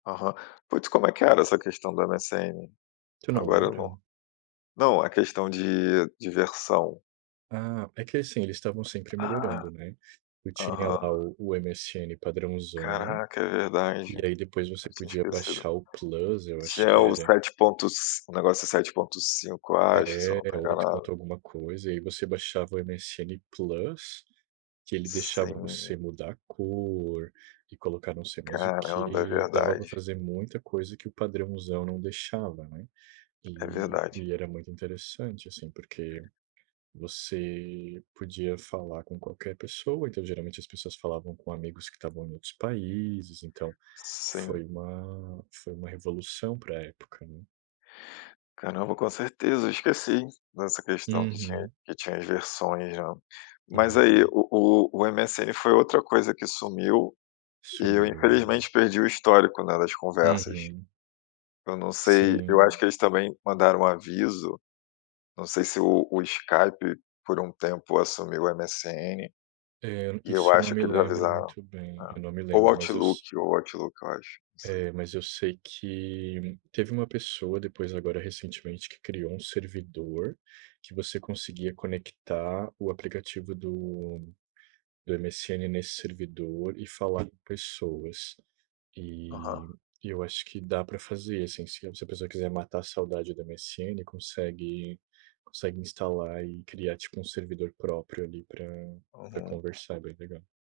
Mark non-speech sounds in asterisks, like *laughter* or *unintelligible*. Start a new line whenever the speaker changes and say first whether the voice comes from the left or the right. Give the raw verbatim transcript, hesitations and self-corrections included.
left: Aham. Putz, como é que era essa questão do MSN?
right: Tu não
left: Agora eu
right: lembra?
left: não, não a questão de de versão.
right: Ah, é que, assim, eles estavam sempre
left: Ah,
right: melhorando, né, tu tinha
left: aham.
right: lá o o MSN padrãozão
left: Caraca, é verdade.
right: e aí depois você
left: Eu tinha
right: podia
left: esquecido.
right: baixar o plus, eu acho
left: Tinha
right: que
left: o
right: era.
left: sete ponto ci o negócio sete ponto cinco, acho, se eu não
right: É,
left: estou
right: oito
left: enganado.
right: ponto alguma coisa, e aí você baixava o MSN plus, que ele deixava
left: Sim.
right: você mudar a cor e colocar não sei mais o
left: Caramba, é
right: quê, dava pra
left: verdade.
right: fazer muita coisa que o padrãozão não deixava, né,
left: É
right: e,
left: verdade.
right: e era muito interessante, assim, porque você podia falar com qualquer pessoa. Então geralmente as pessoas falavam com amigos que estavam em outros países. Então foi
left: Sim.
right: uma foi uma revolução pra época, né.
left: Caramba, com certeza, esqueci dessa questão que tinha,
right: Uhum.
left: que tinha as versões, né,
right: É
left: mas aí
right: *unintelligible*
left: o o o MSN foi outra coisa que sumiu e eu
right: Sumiu, aham.
left: infelizmente perdi o histórico, né, das conversas.
right: Uhum.
left: Eu não sei, eu acho
right: Sim.
left: que eles também mandaram aviso. Não sei se o o Skype por um tempo assumiu o MSN,
right: É,
left: e eu
right: isso eu não
left: acho
right: me
left: que eles
right: lembro
left: avisaram.
right: muito
left: É,
right: bem, eu não me
left: ou
right: lembro, mas eu se
left: Outlook, ou Outlook, eu acho, não sei.
right: é, mas eu sei que teve uma pessoa depois, agora recentemente, que criou um servidor que você conseguia conectar o aplicativo do do MSN nesse servidor e falar com pessoas.
left: Aham.
right: E eu acho que dá pra fazer, assim, se a pessoa quiser matar a saudade do MSN, consegue, consegue instalar e criar tipo um servidor próprio ali pra pra
left: Uhum.
right: conversar, é bem legal.